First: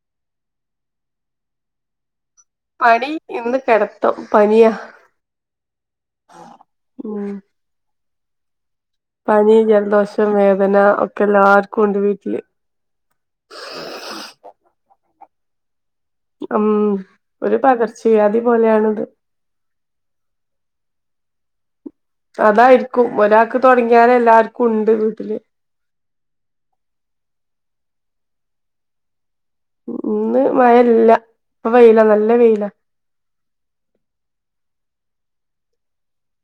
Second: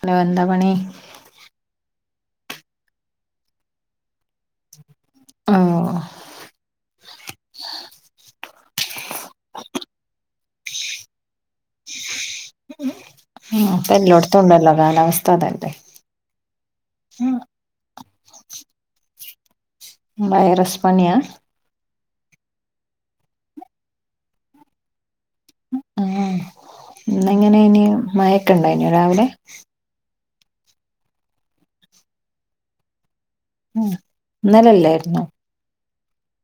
Hello എന്താ പണി മടി ഇന്ന് കെടത്തും പനിയ ഓ ഉം പനി ജലദോഷം വേദന ഒക്കെ എല്ലാ ആർക്കും ഉണ്ട് വീട്ടില് ഉ എല്ലോടത്തും ഉണ്ടല്ലോ കാലാവസ് തതെന്നെ ഉം ഒരു പകർ ചയാതിപോലെയാണിത് വൈറസ് പന്യാ അതായിരിക്കും ഒരാക്ക് തൊടങ്ങിയാല് എല്ലാർക്കും ഉണ്ട് വീട്ടില് ആഹ ഇന്നെങ്ങനെനി മയക്കെണ്ടായി നോ രാവിലെ ഉ ഇന്ന് മഴല്ല ഇപ്പ വെയിലാ നല്ല വെയിലാ ഉ ഇന്നലെല്ലായിരുന്നൊ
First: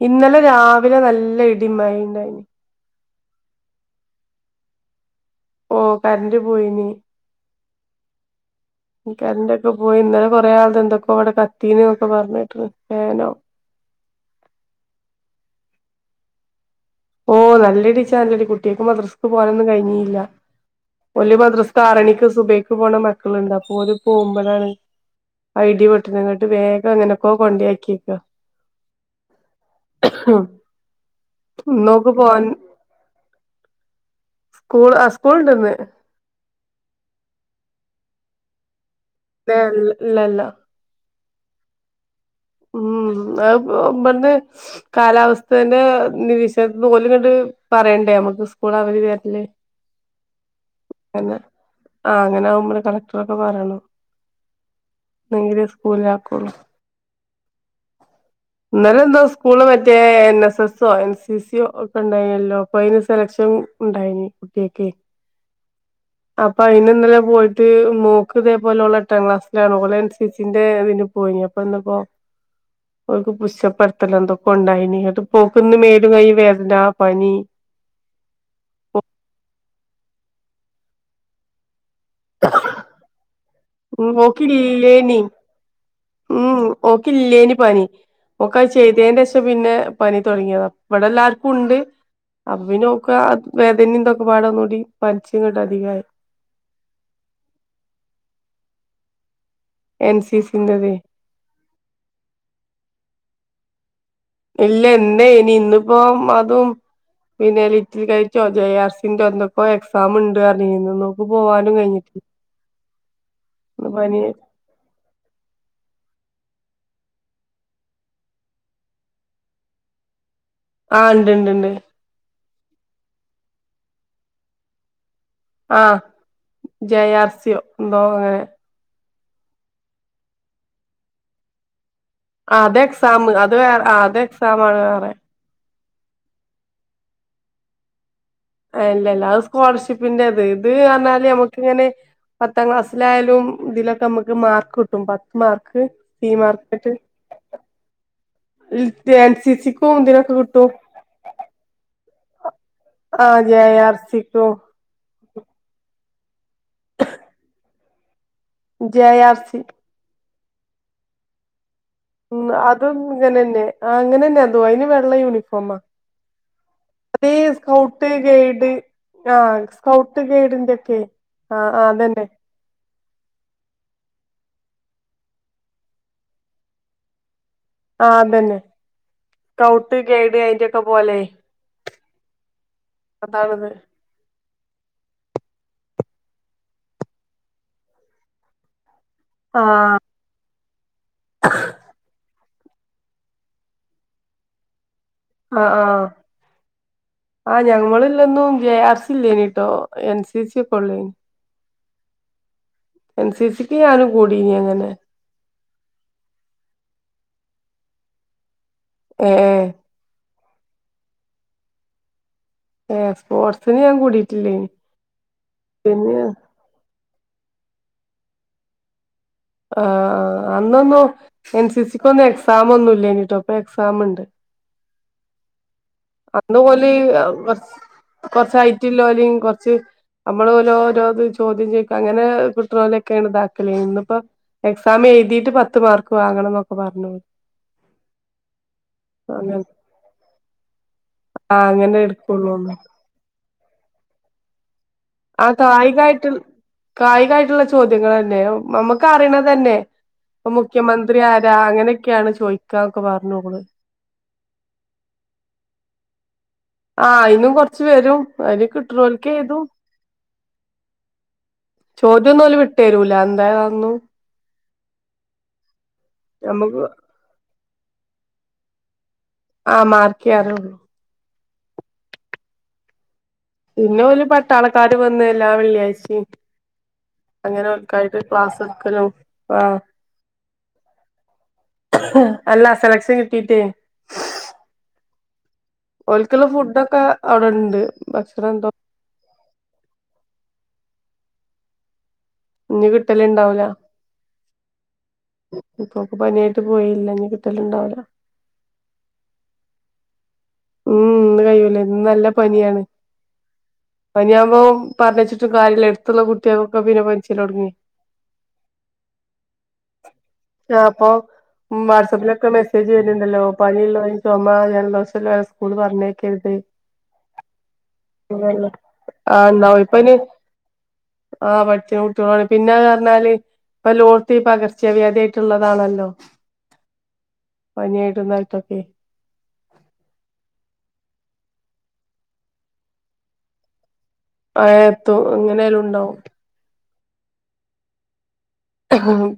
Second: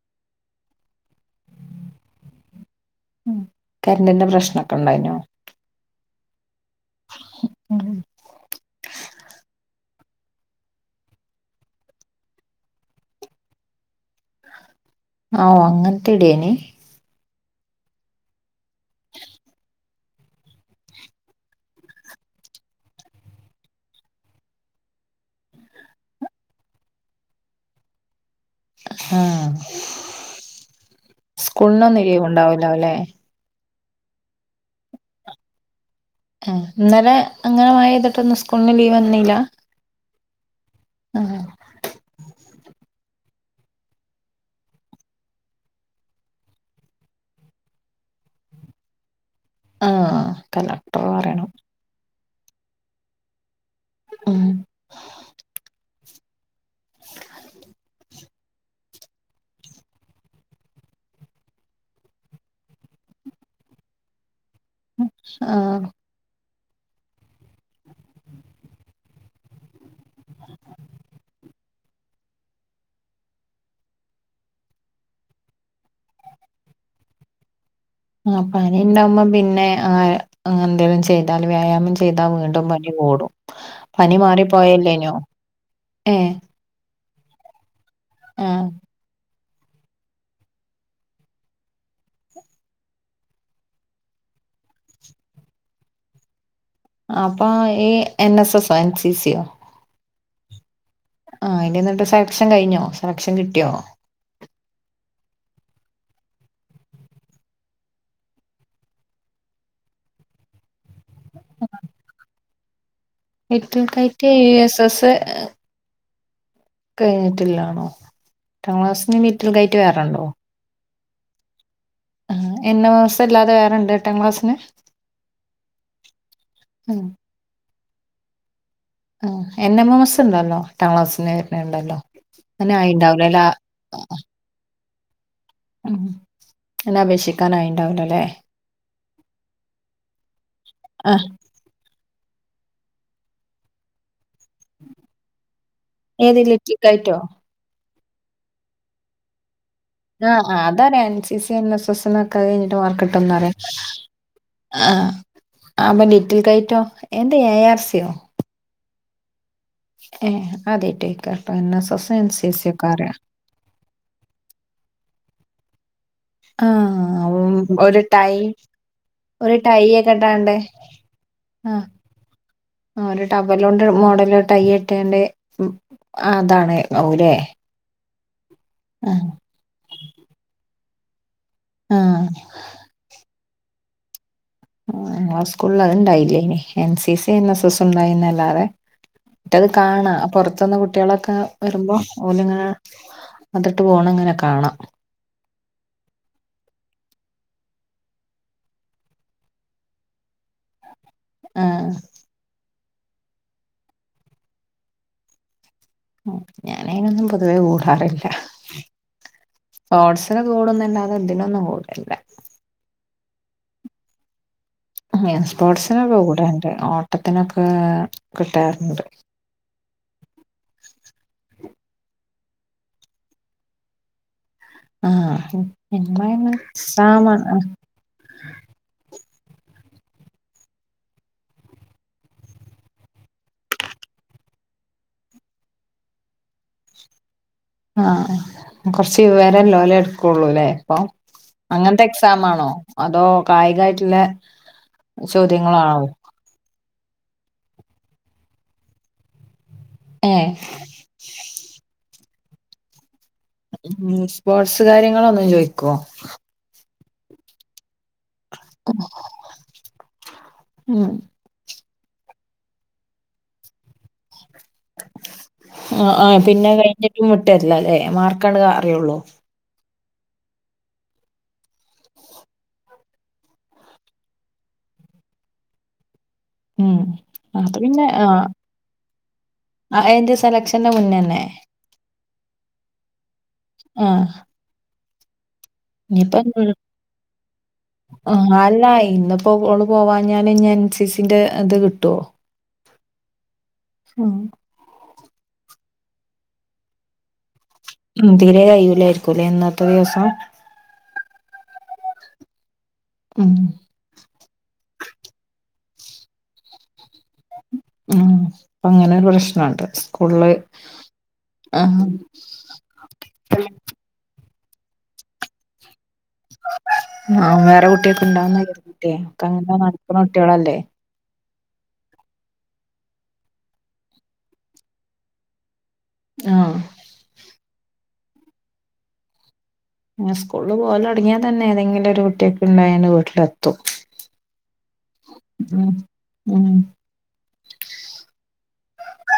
ഇന്നലെ രാവിലെ നല്ല ഇടിമയ്യും ഇണ്ടായിന് ഉ കരണ്ടിന്റെ പ്രശ്നക്കെ ഇണ്ടായിനോ ഓ കറണ്ട് പോയിനി ഉം [unintelligible] കരന്റെക്കെ പോയി ഇന്നലെ കൊറെ ആള്തന്തൊക്കോ അവിടെ കത്തീന്നൊക്കോപ ർഞ്ഞേട്ട്ണ് ഫേനോ ആ അങ്ങനത്തെ ഇടേ നി ഓ നല്ല ടീച്ചാല്കുട്ടിയേക്ക് മദ്രസ്ക്ക് പോകാനൊന്നും കഴിഞ്ഞില്ല ഒല് മദ്രസ് ആറണിക്ക് സുബൈക്ക് പോണ മക്കള്ണ്ട് അപ്പൊ ഒരു പോവുമ്പ യാണ് ആ ഇടി വെട്ട് ണെങ്ങട്ട് വേഗം എങ്ങനൊക്കെ കൊണ്ടാക്കിയക്ക ആഹ കുണോ [unintelligible] ഇന്നോക്ക് ലീവ് പോവാൻ ണ്ടാവലൗല്ലേ സ്കൂൾ ആ സ്കൂള്ണ്ട്ന്ന് ആ ഇന്നലെ അങ്ങനെ മയയ്ത്‌ട്ട് ഇന്ന് സ്കൂളിന് ലീവ് ല്ലഇല്ല ഇല്ല ആഹ [unintelligible] ഉം അഹ്‌പോഇമ്പട്ന്ന് [unintelligible] കാലാവസ്ഥന്റെ നിരീക്ഷർക്ക് ഓല് ങ്ങട്ട് പറയണ്ടേ നമ്മുക്ക് സ്കൂൾ അവധി തരല് ആഹ കളക്ടർ പറയണം ആഹ അങ്ങനെ ആ കുമ്പോ കളക്ടറ ഒക്കെ പറണം ഉം ന്നങ്കിലെ പോല കൊള [unintelligible] ഇന്നലെ എന്തോ സ്കൂള് മറ്റേ എൻ എസ് എസ് ഓ എൻ സി സി ഓ ഒക്കെ ഉണ്ടായിനല്ലോ അപ്പൊ അതിന് സെലക്ഷൻഉണ്ടായി നി ആഹ അപ്പൊ അയിന് ഇന്നലെ പോയിട്ട് മോക്ക്തേ പോലു ലെ ഓള് എട്ടാം ക്ലാസിലാണ് ഓള് എൻ സി സി ന്റെ ഇതിന് പോയി അപ്പ പ്പോ ഓക്ക് പുഷപ്പ് നടത്തല് എന്തൊക്കെ ഉണ്ടായി ങ്ങട്ട് ഓക്ന്ന് മേലും കൈയ്യും വേദന പനി ആ പനി ണ്ടാവുമ്പോ പിന്നെ ആ എന്തെങ്കലും ചെയ്താൽ വ്യായാമം ചെയ്താ വീണ്ടും പനി കൂടും ഉം പനി മാറിപ്പോയല്ലേനോ ഓക്കില്ലേനി ഏ കിലേനി പനി ഓക്ക് ചെയ്ത ന്റെ ശം പിന്നെ പനി തുടങ്ങിയതഇവിടെ എല്ലാർക്കും ഉണ്ട് അപ്പൊ പിന്നെ ഓക്ക് വേദനിന്തൊക്കെ പാടെന്നൂടി പനിച്ങ്ങ്ട്ട് അധികായി അപ്പൊ ഈ എൻ എസ് എസോ എൻ സി സോ എൻ സി സി ൻ്റെദ് ആ അനി എന്നിട്ട് സെലക്ഷൻ കഴിഞ്ഞോ സെലക്ഷൻ കിട്ടിയോ ഇല്ല എന്താ ഇനി ഇന്നിപ്പോ അതും പിന്നെ ലിറ്റിൽ കഴിച്ചോ ജെ ആർസിന്റെ എന്തൊക്കോ എക്സാാം ഉണ്ട് പറഞ്ഞ ഇന്ന് നോക്ക്ി പോവാനും കഴിഞ്ഞിട്ട് little kite U S S കഴിഞ്ഞിട്ടില്ലാ [unintelligible] എന്ന് ആണോ ആഹ ഉണ്ട്ണ്ട് ഉണ്ട് എന്ന മാസം അല്ലാതെ വേറെണ്ട് എട്ടാം ക്ലാസിന് ആഹ ജയ ആർ സിയോ എന്തോ [unintelligible] ആ എന്റെ മോ മസ് ഉണ്ടല്ലോ എട്ടാം ക്ലാസ്സിന്റെ പേരിന ഉണ്ടല്ലോ ആത് എക്സാം അത് വേറെ അത് എക്സാ ആണ് വേറെ അതിൽഅപേക്ഷിക്കാന ആയിണ്ടാവലോല്ലേ ഇല്ല ഇല്ല അത് സ്കോളർഷിപ്പിന്റെത് ഇത് ആഹ് പറഞ്ഞാല് നമക്ക് ഇങ്ങനെ- പത്താം ക്ലാസ്സിലായാലും ഇതിലൊക്കെ നമുക്ക്- ത് മാർക്ക് കിട്ടും പത്ത് മാർക്ക് സി ഏത് മാർക്ക് ലിറ്റിൽ ആയിട്ട്- കൈറ്റോ [unintelligible] എൻസിസി ക്ക് - ആ അതറിയാം N C C N S S എന്നൊക്കെഅത് കഴിഞ്ഞിട്ട് മാർക്ക് കിട്ടും ആ എന്നറിയാം ജെ ആർ സിക്കും അവനിക്- [inaudible] [unintelligible] എന്ത് ക്കോ [unintelligible] ജെ ആർസി ഏ ആദ്യ ആയിട്ട് കേക്ക ഉ അതും ഇങ്ങനെന്നെ അങ്ങനെ തന്നെയ അതു അയിന് വെള്ള യൂണിഫോമാ ആ അതേ ഉം, ഒരു സ്കൗട്ട് ടൈ ഗൈഡ് ആ ഒരു ടൈ ഒക്കെ സ്കൗട്ട് ഇട്ടാണ്ട് ഗൈഡിന്റെ ഒക്കെ ആ ആ അത് ത ന്നെ ആ ഒരു ടവ്വൽ ഒണ്ട് മോഡൽ ടൈ കെട്ടി അത് അവുലേ ആ അതന്നെ സ്കൗട്ട് ഗൈഡ് അയിന്റ പോലേ ആഹ് അതാണത് ആ സ്കൂളിൽ അത് ഇണ്ടായില്ലേ ഇനി എൻ സി എസി എൻ എസ് എസ് ഉണ്ടായിന്നല്ലാതെ മറ്റേത് ആഹ് കാണാ പുറത്തുന്ന് കുട്ടികളൊക്കെ വരുമ്പോ ഓലങ്ങന- അതിട്ട് പോണം ഇങ്ങനെ കാണാം ആഹ് ആഹ് ആ ഞങ്ങൾല്ലൊന്നും ജെ ആർ സി ഇല്ലേനിട്ടോ എൻ സി സി ഒക്കെ ഉള്ളേനി- ആഹ എൻസി സിക്ക് ഞാനും കൂടനി അങ്ങനെ ഞാൻ അതിനൊന്നും പൊതുവേ കൂടാറില്ല ഉം ഉം [unintelligible] കൂടന്നന്ന അത് ഇതിനൊന്നും കൂടില്ലാ. ഏഹ് സ്പോർട്സിന് ഞാൻ കൂടിയിട്ടില്ലേനി. പിന്നെ സ്പോർട്സിനൊക്കെ കൂടണ്ട് ഓ ട്ടത്തിനൊക്കെ കിട്ടാറുണ്ട്. ആഹ് ആഹ് അന്നൊന്നും എൻ സി സി ക്കൊന്നും എക്സാം ഒന്നുല്ലെനിട്ടോ എക്സാം ഉണ്ട്. ആഹ് ഞമ്മളങ്ങനെ അതുപോലെ എക്സാം കൊറച്ച് ഹെയ്റ്റ് ഉള്ളോലിൻ കുറച്ച് നമ്മൾ ഓരോ ഓരോത് ചോദ്യം ചോദിക്കും അങ്ങനെ കിട്ടണ പോലൊക്കെയാണ് ബാക്കില് ഇന്നിപ്പോ എക്സാം എഴുതിയിട്ട് പത്ത് മാർക്ക് വാങ്ങണം എന്നൊക്കെ പറഞ്ഞോര്. ആഹ് കൊറച്ച് അങ്ങനെ വിവരില്ലോലേ എടുക്കുള്ളൂല്ലേ അപ്പോ? ആഹ് അങ്ങനെ അങ്ങനത്തെ എക്സാമാണോ എടുക്കുള്ളൂന്ന് അതോ കായിക ആയിട്ടുള്ള ആ കായികമായിട്ടുള്ള കായികായിട്ടുള്ള ചോദ്യങ്ങൾ തന്നെ നമുക്ക് അറിയണത് തന്നെ ഇപ്പ ഏഹ് മുഖ്യമന്ത്രി ആരാ അങ്ങനെ ഒക്കെയാണ് ചോദാക്കെ പറഞ്ഞ ഉ സ്പോർട്സ് കാര്യങ്ങള ഒന്നും ചോയ്ക്കുവോ ആഹ് ഇന്നും കൊറച്ച് വരും അതിന് കിട്ടലക്കെ ഏതു ഉം ചോദ്യംന്നുംല് വിട്ടേരൂല എന്തായതാന്നു ആ ആ പിന്നെ നമുക്ക് കഴിഞ്ഞിട്ട് കിട്ടല്ല അല്ലേ മാർക്കാണ് അറിയുള്ളൂ ആ മാർക്ക അറിയുള്ളു പിന്നെ ഒരു പട്ടാളക്കാര് വന്ന എല്ലാം വെള്ളിയാഴ്ചയും ഉ അങ്ങനെ പിന്നെ ഓൽക്കായിട്ട് ക്ലാസ് എടുക്കലും ആഹ് ആ എന്റെ സെലക്ഷന്റെ മുന്നന്നെ അല്ല സെലക്ഷൻ കിട്ടീട്ടേ ആഹ ഇന്നിപ്പോ ഓൽക്കുള്ള ഫുഡൊക്കെ അവിടെണ്ട് ആ ഭക്ഷണം എന്തോ അല്ല ഇന്നപ്പോഓള് പോവാഞ്ഞഞൻ ഞൻ സി സി ഇന്റി അതു കിട്ടോ ഇഞ് കിട്ടല ഇണ്ടാവല ഇപ്പൊക്കെ പനിയായിട്ട് പോയില്ല എനി തീരെ കഴൂലായിരിക്കുംല്ലേ ഇന്നത്തെ ദിവസം ഉം ഒന്ന് കഴൂലേ ഇ നല്ല പനിയാണ് ഉം പനി ആകുമ്പോൾ പറഞ്ഞച്ചിട്ടും കാര്യ എടു മറ്റുള്ള കുട്ടിയൾകോക്ക പിന്നെ പനിച്ചൽ തോടെങ്ങി ഉം അങ്ങനോരു പ്രശ്നം സ്കൂളിൽ ആഹ് അപ്പൊ ആ ഉം വാട്സപ്പിലൊക്കെ [inaudible] സന്തോഷം അല്ലെ സ്ക്കൂൾക്കു പറഞ്ഞെ ആ വെറെ കുട്ടിയോൾക്ക് ഉണ്ടോ [inaudible] ഒകെ അങ്ങനെ നടക്കുന്ന കുട്ടികളല്ലെ ആ പഠിച്ച കുട്ടികളാണ് പിന്നാന്ന് പറഞ്ഞാല് ഇപ്പ ലോകത്തി പകർച്ച വ്യയാതിട്ട്ള്ളതാണല്ലോ ഉം ആഹ് പനിയായി തിന്നയിട്ടോക്കെ സ്കൂളിൽ പോവൽ തുടങ്ങിയാ തന്നെ ഏതെങ്കിലും ഒരു കുട്ടിയക്ക് ഉണ്ടായന്ന വീട്ടിലെത്തും ആ എത്തു എങ്ങനായാലും ഉം ഉണ്ടാവും ഉം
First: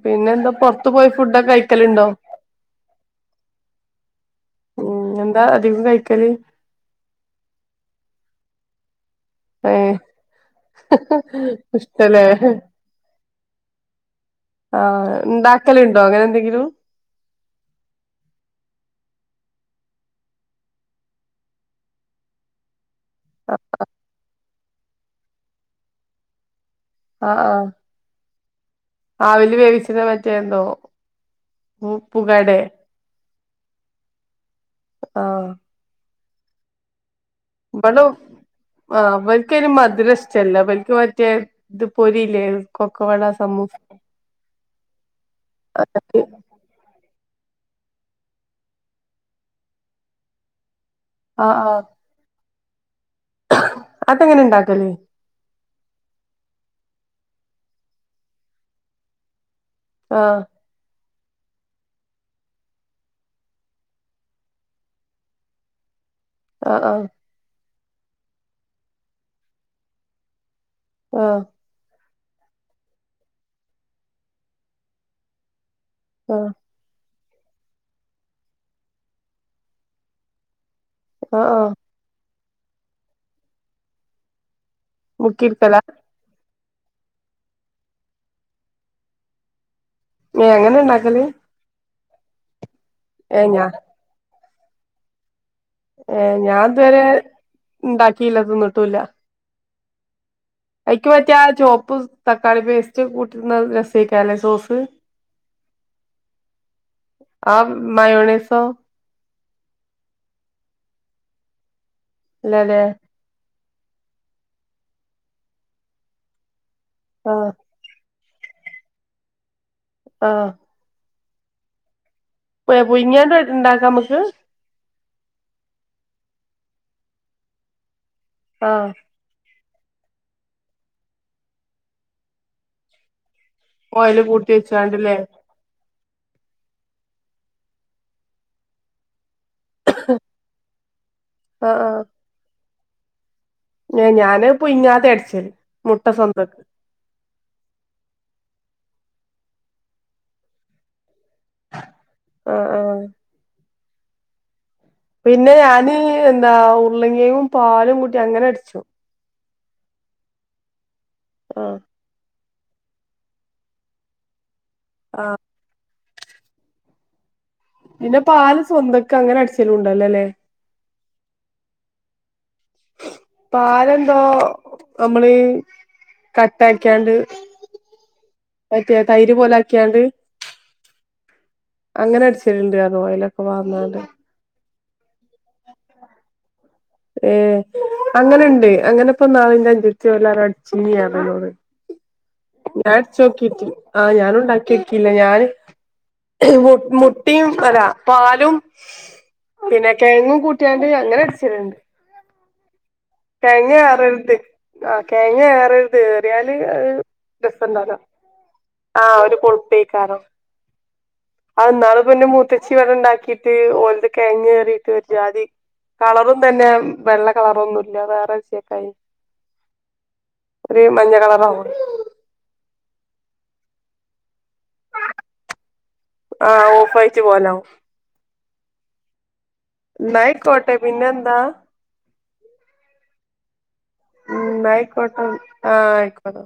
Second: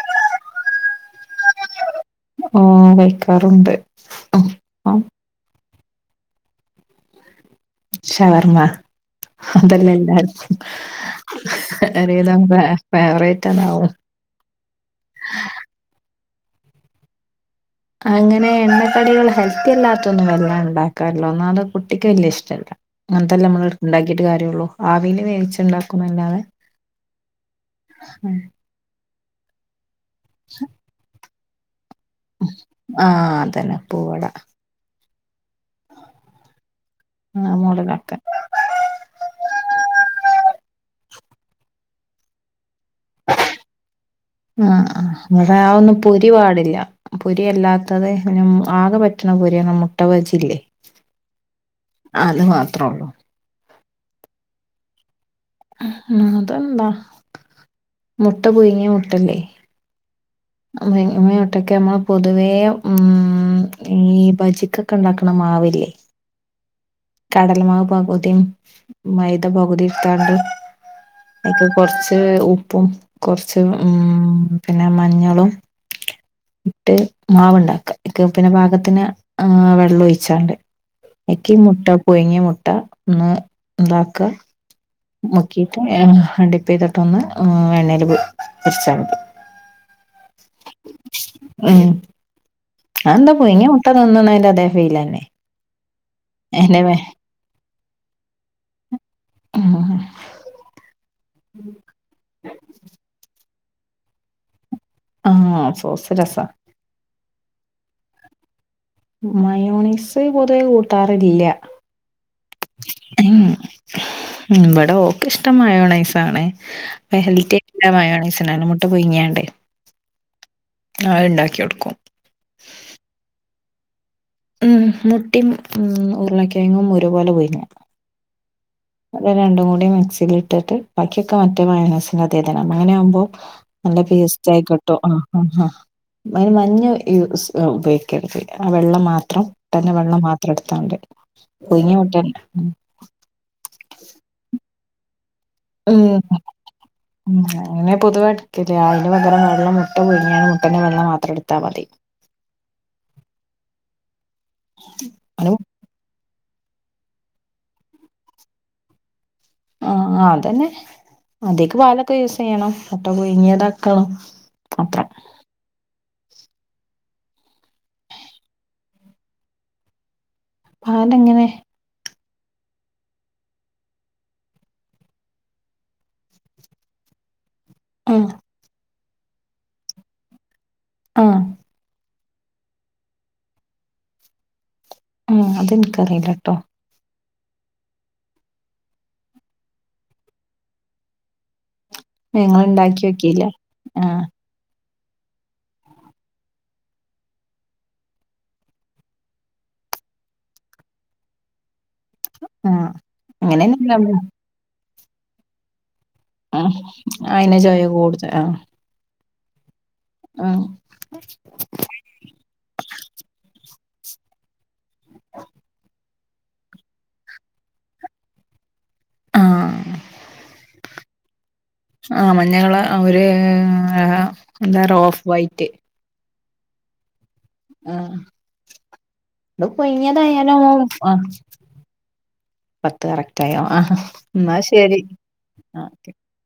പിന്നെ എന്താ പൊറത്ത് പോയി ഫുഡൊക്കെ കഴിക്കലുണ്ടോ ഓ വെക്കാറുണ്ട് അ ആ ധികും കഴിക്കല് ഷവർമ്മ അതല്ലെ ഏഹ് എല്ലാർക്കും ഇഷ്ടല്ലേ ഒരുവിതം ഫേ ഫെവ റൈ റ്റ [unintelligible] ആ ഉണ്ടാക്കലുണ്ടോ അങ്ങനെ എന്തെങ്കി ലും അങ്ങനെ എണ്ണക്കടികൾ ഹെൽത്തി അല്ലാത്തോന്നും വല്ലാണ്ട് ഉണ്ടാക്കാറില്ല ഒന്നാമത് കുട്ടിക്ക് വല്ലിയ ഇഷ്ട്ടല്ല അങ്ങൻത്തല്ലെ ആഹ് നമ്മൾ ഇണ്ടാക്കീട്ട് കാര്യൊള്ളൂ ആവീൽ വേവിച്ച് ഉണ്ടാക്കും ന്ന ല്ലാതെ അ ആ ആവിൽ വേവി ച്ച്ണ മറ്റേ എന്തോ പുകടെ ആ അതെ ദന്നെ പ്പൂവട ആ ആ ഇവളും മോഡലൊക്കെ ആ ഇവൽക്കയിന് മതുരം ഇഷ്ടല്ല ഇവല്ക്ക് മറ്റെ ഇത് പൊരില്ലെ ആ ആ ഇവടെ ആ ഒന്നും അതൊക്കെ പൊരി പാടില്ല പൊരിയല്ലാത്തതെ പിന്ന മ് ആകെ പറ്റണ പൊരിയാണ് മുട്ടവജില്ലെ അ ആ ത്രള്ളൂ അതെങ്ങനെ ഇണ്ടാക്കല് അതെന്താ മുട്ട പുയുങ്ങിയ മുട്ടല്ലേ ആ [unintelligible] നമ്മൾ പോതുവെ ഉം ഈ ഭജിക്കോക്കെ ഉണ്ടാക്ണ മാവില്ലെ ആഹ് ആഹ് കടലമാവ് പകുതിം മൈത പകുതിം ഇട്ത്താണ്ട് ആഹ് ക്കെ കൊർച് ക്ക് ഉപ്പും കൊർച്ച് ഉം പിന്നെ മഞ്ഞളും ആഹ് ഇട്ട് മാവ്ണ്ടാക്ക അയ് ക്ക് പിന്നെ പാകത്തിന് ആ വെള്ളം ഒഴിച്ചാണ്ട് ആഹ് അയ്ക്ക് ആഹ് മുട്ടാ പുയുങ്യ മു ട്ട ഒന്ന് ഇതാക്ക മുക്കിട്ട് മുക്കിട്ക്കലാ ഏഹ് [unintelligible] പ്പ യ്തിട്ട് ഒന്ന് എണ്ണേല് പൊരിച്ചാൽ മതി എങ്ങനെ ഉണ്ടാക്കല്? അയെന്താ പുയുങ്ങിയ തിന്നുന്നേന്റെ ഫീലന്നെ. ഏഹ് ഞാൻ ഇതുവരെ ഇണ്ടാക്കിയില്ല തിന്നിട്ടുല്ല. ആഹ് അയ്ക്ക് പറ്റിയ ആ ചോപ്പ് തക്കാളി പേസ്റ്റ് കൂട്ടി [unintelligible] ആഹ് സോസ്‌ രസാ ആഹ്, മയൂണസോ? മയോണെസ് പൊതുവെ കൂട്ടാറില്യ ഇല്ലല്ലേ മ്ഹ് ഇവിടെ ഓക്ക് ഇഷ്ടം മയോണൈസ്‌ ആണെ ആഹ് [unintelligible] മയോണൈസ്‌ [unintelligible] മുട്ട പുഴുങ്ങിയാണ്ട്. ആഹ് അത് ഇണ്ടാക്കി കൊടുക്കും ഉണ്ടാക്കാം നമുക്ക് ഉം മുട്ടിയും ഉം ഉരുളക്കെഴങ്ങും ഒരുപോലെ [unintelligible] ആഹ് അത് രണ്ടും [unintelligible] [unintelligible] മിക്സില് ഇട്ടിട്ട് ബാക്കിയൊക്ക മറ്റേ മായോണൈസ്‌ അതെ ഇത് തന്നെയാണ് അങ്ങനെ ആകുമ്പോ നല്ല ഓയില് കൂട്ടി പേസ്റ്റ് ആയി ക്കിട്ടും വെച്ചാണ്ട്ല്ലേ ആഹ് ആഹ് ഹ അതിന് മഞ്ഞ ഉപയോഗിക്കരുത്. ആ വെള്ളം മാത്രം [unintelligible] വെള്ള മാത്രം എടുത്താ മതി. പുഴുങ്ങിയ മുട്ടേ മ്ഹ് ഏ ഞാന് പുയ്ങ്ങാ തെട്ച്ചല് ഉം ഉം അങ്ങനെ പൊതുവെട്ക്കല് അയ്ന് പകരം വെള്ള മുട്ട പുയ്ങ്ങാണ്ട് മുട്ടൻ്റെ വെള്ള മാ ത്രട്ത്താ മതി. ആഹ് ആഹ് അ പിന്നെ ഞാന് എ ന്താ ഉർളക്കിഴങ്ങും പാലും കുട്ടി അങ്ങനട്ച്ചും. ആഹ് അതെന്നെ അതിക്ക് ആഹ് പാലൊക്കെ യൂസ് ചെയ്യണം മുട്ട പുഴ്ങ്ങിതാക്കണം. അത്രേ ആഹ് പിന്നെ പാല് സ്വന്തക്ക് അങ്ങനട്ച്ചലുണ്ടല്ലോ ല്ലെ പാലെങ്ങനെ പാലെന്തോ നമ്മള് കട്ടാക്കിയാണ്ട് ആ തൈര് പോലെ ആക്കിയാണ്ട് ആഹ് അങ്ങനെ അടിച്ചിടൽണ്ട്റ്ന് ഞ്ഞ് ഓയലൊക്കെ പാർന്നാണ്ട് ആ അത്ൻക്കറീല്ലട്ടോ ഏ അങ്ങനെണ്ട് അങ്ങനെപ്പോ ഞാനും അഞ്ചത്തിയെല്ലാരും അടിച്ചിനി അറിഞ്ഞ്ന്നോട് ഞങ്ങൾ ഉണ്ടാക്കി നോക്കിയില്ല ഞാടചോക്കിട്ടി ആ ആഹ് ഞാനു ഇണ്ടാക്കിയോക്കി ഇല്ല ഞാൻ മു മുട്ടും അല്ല പാലും പിന്നെ കെഴങ്ങും കൂട്ടിയാണ്ട് അങ്ങനെ അട്ല്ണ്ട് ആ തേങ്ങ അററ്ത് ആ കയ്ഞ്ഞ ഏറ് റിയാല് ആഹ് അത് അയിന് ചൊയ രസണ്ടാവൂല കൂടുതൽ ആഹ് ആ ഒര് കൊപ്പേ ആഹ് അഹ് ന്നാള്പ്പന്റെ മൂത്തച്ചി ഇവടെ ണ്ടാക്കിട്ട് ഓ കെയങ്ങേറീട്ട് ഒര്ജാതി കളറും തന്നെ വെള്ള കളറൊന്നു ഇല്ലെ വേറെര്ച്ചേക്കായി ആഹ് ഒരു മഞ്ഞ കളറ ആവു ഏ എന്താ ഒര് ഓഫ് വൈറ്റ് ആ ഓഫൈ റ്റ് പോലാവും ആഹ് അത് ഇന്നാ അയിക്കോട്ടെ പയ്ങ്ങതായാലും ആ പിന്നെന്താ പത്ത് കറക്റ്റായോ ആ ഉം ന്നായ്ക്കോട്ടെ ആ ഓക്കെ അയ്ക്കോട്ടെ